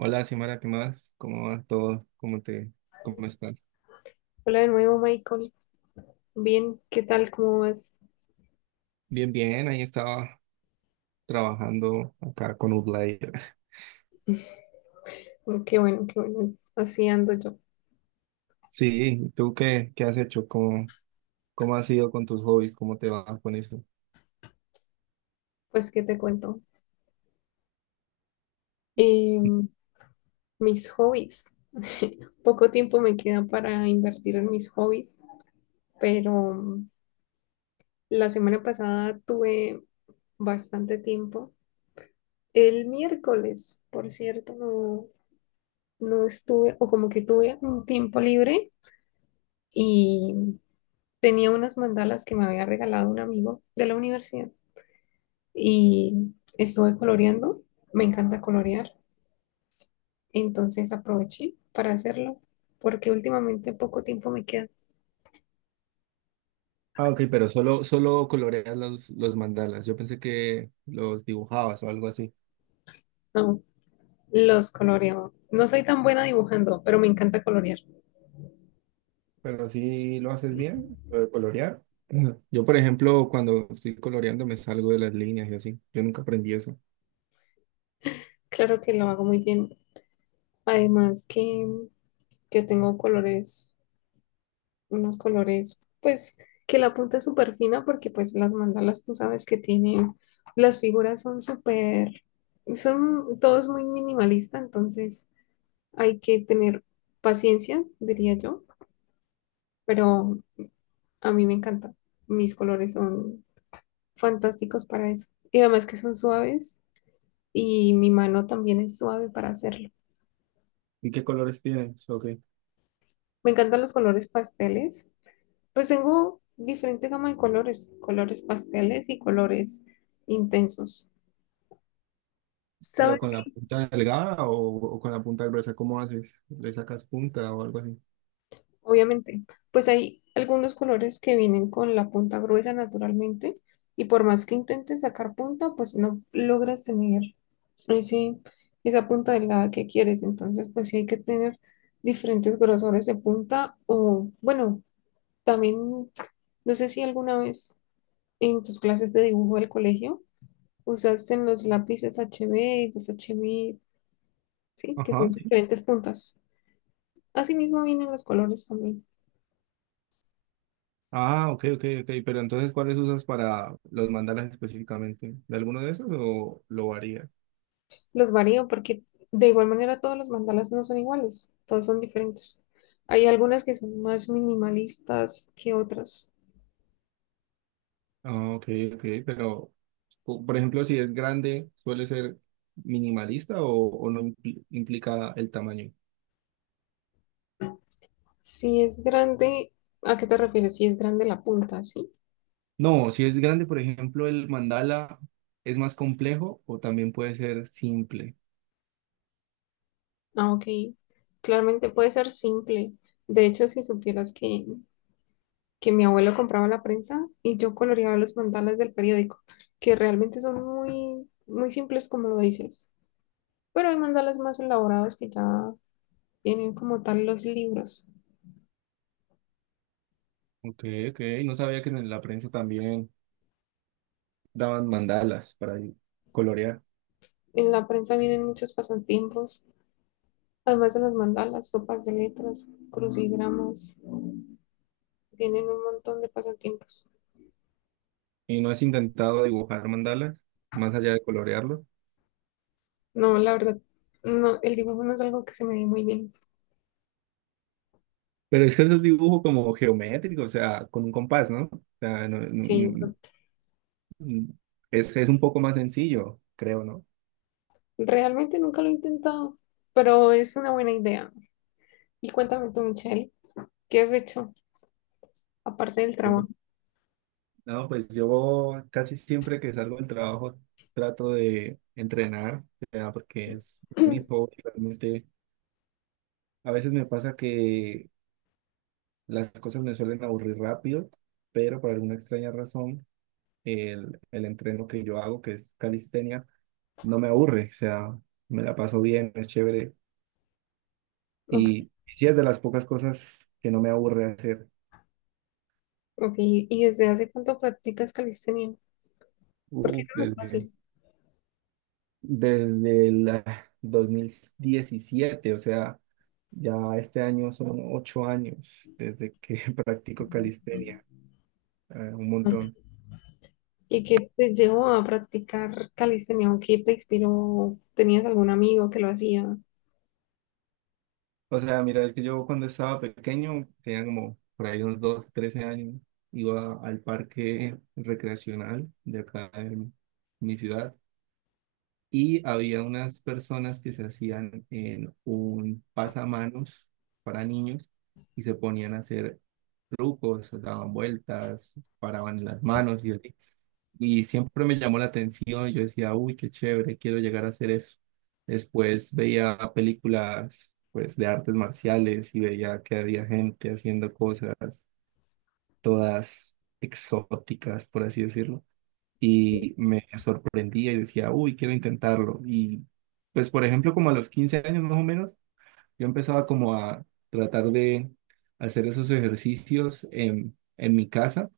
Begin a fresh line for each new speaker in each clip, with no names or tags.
Hola, Simara, ¿qué más? ¿Cómo va todo? ¿Cómo estás?
Hola de nuevo, Michael. Bien, ¿qué tal? ¿Cómo vas?
Bien, bien, ahí estaba trabajando acá con Outlier.
Qué bueno, qué bueno. Así ando yo.
Sí, ¿qué has hecho? ¿Cómo has ido con tus hobbies? ¿Cómo te va con eso?
Pues, ¿qué te cuento? Em, mis hobbies. Poco tiempo me queda para invertir en mis hobbies, pero la semana pasada tuve bastante tiempo. El miércoles, por cierto, no, no estuve, o como que tuve un tiempo libre y tenía unas mandalas que me había regalado un amigo de la universidad. Y estuve coloreando. Me encanta colorear, entonces aproveché para hacerlo porque últimamente poco tiempo me queda.
Ah, ok, pero solo coloreas los mandalas. Yo pensé que los dibujabas o algo así.
No, los coloreo. No soy tan buena dibujando, pero me encanta colorear.
Pero sí lo haces bien, lo de colorear. Ujú. Yo, por ejemplo, cuando estoy coloreando me salgo de las líneas y así. Yo nunca aprendí eso.
Claro que lo hago muy bien. Además que tengo colores, unos colores, pues que la punta es súper fina porque pues las mandalas tú sabes que tienen, las figuras son súper, son, todo es muy minimalista, entonces hay que tener paciencia, diría yo, pero a mí me encanta. Mis colores son fantásticos para eso. Y además que son suaves y mi mano también es suave para hacerlo.
¿Y qué colores tienes? Ok.
Me encantan los colores pasteles. Pues tengo diferente gama de colores, colores pasteles y colores intensos.
¿Pero
¿Sabes?
con la punta delgada o con la punta gruesa? ¿Cómo haces? ¿Le sacas punta o algo así?
Obviamente, pues hay algunos colores que vienen con la punta gruesa naturalmente y por más que intentes sacar punta, pues no logras tener ese, esa punta delgada que quieres. Entonces, pues sí hay que tener diferentes grosores de punta o, bueno, también, no sé si alguna vez en tus clases de dibujo del colegio usaste los lápices HB, los HB, sí, que
Ajá,
son
sí.
diferentes puntas. Asimismo vienen los colores también.
Ah, ok, ok, ok. Pero entonces, ¿cuáles usas para los mandalas específicamente? ¿De alguno de esos o lo varía?
Los varío porque de igual manera todos los mandalas no son iguales, todos son diferentes. Hay algunas que son más minimalistas que otras.
Ah, ok, ok. Pero, por ejemplo, si es grande, ¿suele ser minimalista o no implica el tamaño?
Si es grande, ¿a qué te refieres? Si es grande la punta, ¿sí?
No, si es grande, por ejemplo, el mandala es más complejo o también puede ser simple.
Ah, ok. Claramente puede ser simple. De hecho, si supieras que mi abuelo compraba la prensa y yo coloreaba los mandalas del periódico, que realmente son muy, muy simples como lo dices. Pero hay mandalas más elaborados que ya vienen como tal los libros.
Ok, ok. No sabía que en la prensa también daban mandalas para colorear.
En la prensa vienen muchos pasatiempos, además de las mandalas, sopas de letras, crucigramas, vienen un montón de pasatiempos.
Y no has intentado dibujar mandalas, más allá de colorearlo.
No, la verdad, no, el dibujo no es algo que se me dé muy bien.
Pero es que eso es dibujo como geométrico, o sea, con un compás, ¿no? O sea,
Sí, eso.
no- es un poco más sencillo, creo, ¿no?
Realmente nunca lo he intentado, pero es una buena idea. Y cuéntame tú, Michelle, ¿qué has hecho aparte del trabajo?
No, pues yo casi siempre que salgo del trabajo trato de entrenar, o sea, porque es mi hobby, realmente. A veces me pasa que las cosas me suelen aburrir rápido, pero por alguna extraña razón el entreno que yo hago, que es calistenia, no me aburre, o sea, me la paso bien, es chévere.
Ok,
Y sí es de las pocas cosas que no me aburre hacer.
ok. ¿Y desde hace cuánto practicas calistenia? Porque
Uf,
eso no es fácil.
desde el 2017, o sea, ya este año son 8 años desde que practico calistenia, un montón.
¿Y qué te llevó a practicar calistenia? ¿O qué te inspiró? ¿Tenías algún amigo que lo hacía?
O sea, mira, es que yo cuando estaba pequeño, tenía como por ahí unos 12, 13 años, iba al parque recreacional de acá en mi ciudad y había unas personas que se hacían en un pasamanos para niños y se ponían a hacer trucos, daban vueltas, paraban las manos y así. Y siempre me llamó la atención, yo decía, uy, qué chévere, quiero llegar a hacer eso. Después veía películas, pues, de artes marciales y veía que había gente haciendo cosas todas exóticas, por así decirlo. Y me sorprendía y decía, uy, quiero intentarlo. Y, pues, por ejemplo, como a los 15 años más o menos, yo empezaba como a tratar de hacer esos ejercicios en mi casa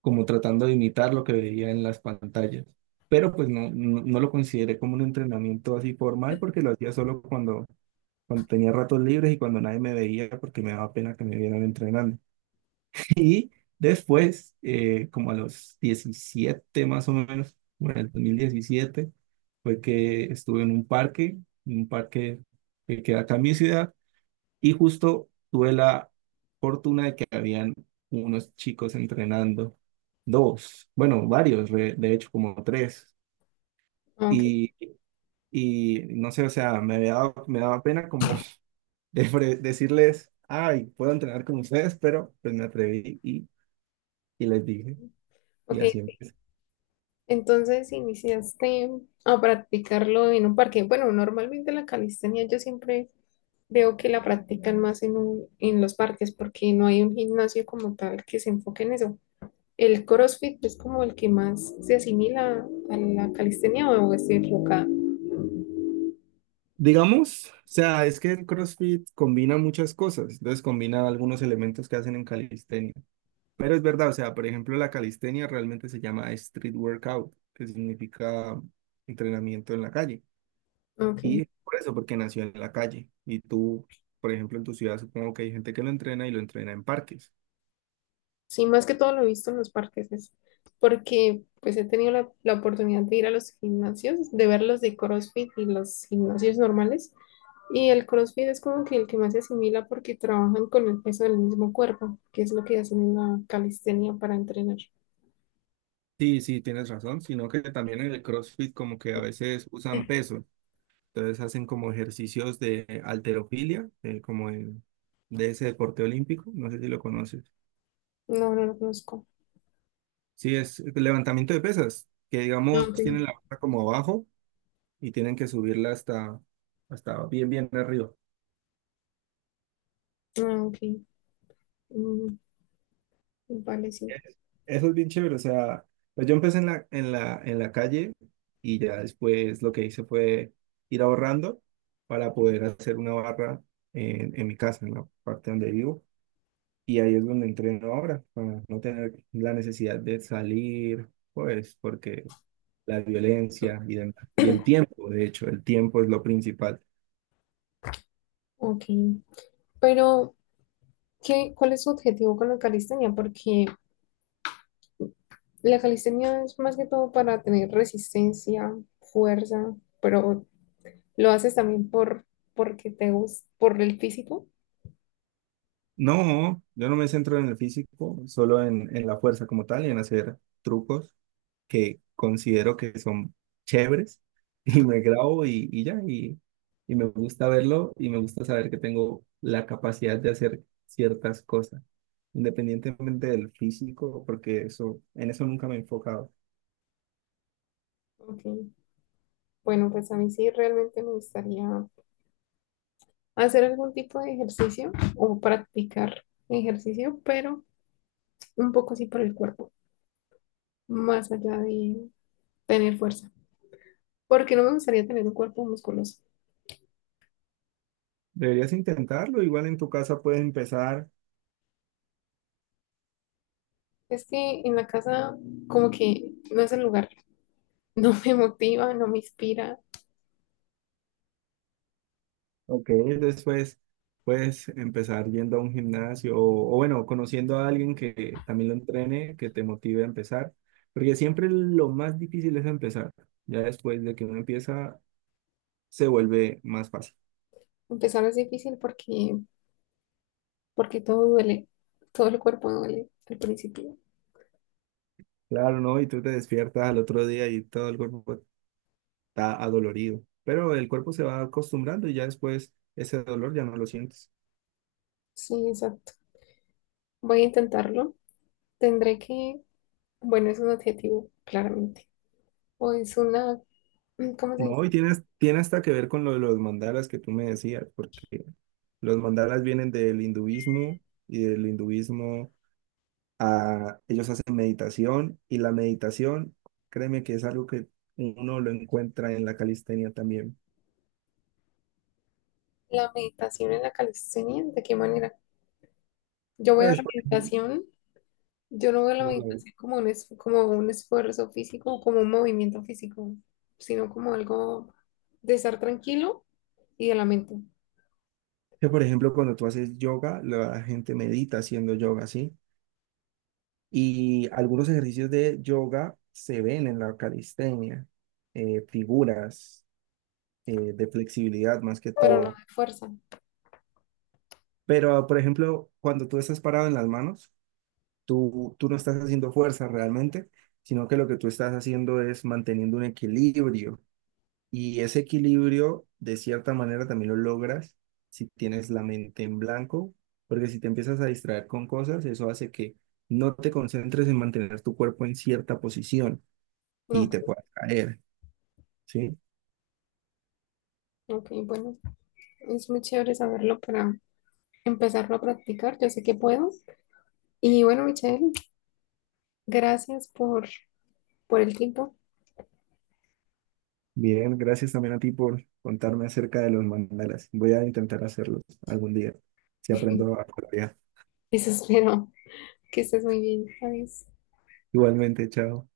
como tratando de imitar lo que veía en las pantallas. Pero pues no lo consideré como un entrenamiento así formal porque lo hacía solo cuando tenía ratos libres y cuando nadie me veía porque me daba pena que me vieran entrenando. Y después, como a los 17 más o menos, bueno, el 2017 fue que estuve en un parque que queda acá en mi ciudad, y justo tuve la fortuna de que habían unos chicos entrenando, dos, bueno, varios, de hecho, como tres.
Ok,
Y, y no sé, o sea, me daba pena como decirles, ay, puedo entrenar con ustedes, pero pues me atreví y les dije, y
ok.
así empecé.
Entonces iniciaste a practicarlo en un parque. Bueno, normalmente la calistenia yo siempre veo que la practican más en un- en los parques porque no hay un gimnasio como tal que se enfoque en eso. ¿El CrossFit es como el que más se asimila a la calistenia o es equivocada?
Digamos, o sea, es que el CrossFit combina muchas cosas, entonces combina algunos elementos que hacen en calistenia. Pero es verdad, o sea, por ejemplo, la calistenia realmente se llama street workout, que significa entrenamiento en la calle. Y
Ok.
es por eso, porque nació en la calle. Y tú, por ejemplo, en tu ciudad supongo que hay gente que lo entrena y lo entrena en parques.
Sí, más que todo lo he visto en los parques, es porque pues he tenido la, la oportunidad de ir a los gimnasios, de ver los de CrossFit y los gimnasios normales. Y el CrossFit es como que el que más se asimila porque trabajan con el peso del mismo cuerpo, que es lo que hacen en la calistenia para entrenar.
Sí, sí, tienes razón, sino que también en el CrossFit como que a veces usan peso, entonces hacen como ejercicios de halterofilia, de ese deporte olímpico, no sé si lo conoces.
No, no lo conozco.
Sí, es levantamiento de pesas, que
Ah,
digamos
ok,
tienen la barra como abajo y tienen que subirla hasta, hasta bien, bien arriba.
ah, ok. Mm, vale, sí.
Eso es bien chévere, o sea, pues yo empecé en en la calle y ya después lo que hice fue ir ahorrando para poder hacer una barra en mi casa, en la parte donde vivo. Y ahí es donde entreno ahora, para no tener la necesidad de salir, pues, porque la violencia y el tiempo, de hecho, el tiempo es lo principal.
Ok. Pero, ¿qué, cuál es su objetivo con la calistenia? Porque la calistenia es más que todo para tener resistencia, fuerza, pero lo haces también por porque te gusta, por el físico.
No, yo no me centro en el físico, solo en la fuerza como tal y en hacer trucos que considero que son chéveres y me grabo y me gusta verlo y me gusta saber que tengo la capacidad de hacer ciertas cosas, independientemente del físico, porque eso, en eso nunca me he enfocado.
Ok. Bueno, pues a mí sí realmente me gustaría hacer algún tipo de ejercicio o practicar ejercicio, pero un poco así por el cuerpo, más allá de tener fuerza, porque no me gustaría tener un cuerpo musculoso.
Deberías intentarlo, igual en tu casa puedes empezar.
Es que en la casa como que no es el lugar, no me motiva, no me inspira.
Ok, después puedes empezar yendo a un gimnasio o bueno, conociendo a alguien que también lo entrene, que te motive a empezar, porque siempre lo más difícil es empezar. Ya después de que uno empieza, se vuelve más fácil.
Empezar es difícil porque porque todo duele, todo el cuerpo duele al principio.
Claro, ¿no? Y tú te despiertas al otro día y todo el cuerpo está adolorido, pero el cuerpo se va acostumbrando y ya después ese dolor ya no lo sientes.
Sí, exacto. Voy a intentarlo. Tendré que, bueno, es un adjetivo, claramente. O es una, ¿cómo se
No, y
dice?
tienes, tiene hasta que ver con lo de los mandalas que tú me decías, porque los mandalas vienen del hinduismo y del hinduismo a, ellos hacen meditación y la meditación, créeme que es algo que uno lo encuentra en la calistenia también.
La meditación en la calistenia, ¿de qué manera? Yo veo
Pues,
la
por ejemplo,
meditación, yo no veo la
como lo-
meditación como un, es- como un esfuerzo físico, o como un movimiento físico, sino como algo de estar tranquilo y de la mente,
que por ejemplo, cuando tú haces yoga, la gente medita haciendo yoga, ¿sí? Y algunos ejercicios de yoga se ven en la calistenia, figuras, de flexibilidad más que
pero no
todo.
de fuerza.
Pero, por ejemplo, cuando tú estás parado en las manos, tú no estás haciendo fuerza realmente, sino que lo que tú estás haciendo es manteniendo un equilibrio. Y ese equilibrio, de cierta manera, también lo logras si tienes la mente en blanco, porque si te empiezas a distraer con cosas, eso hace que no te concentres en mantener tu cuerpo en cierta posición
No,
y te
ok,
puedas caer, ¿sí?
ok, bueno, es muy chévere saberlo para empezarlo a practicar. Yo sé que puedo. Y bueno, Michelle, gracias por el tiempo.
Bien, gracias también a ti por contarme acerca de los mandalas. Voy a intentar hacerlos algún día, si aprendo a colorear.
Eso espero que estés muy bien. Adiós.
Igualmente, chao.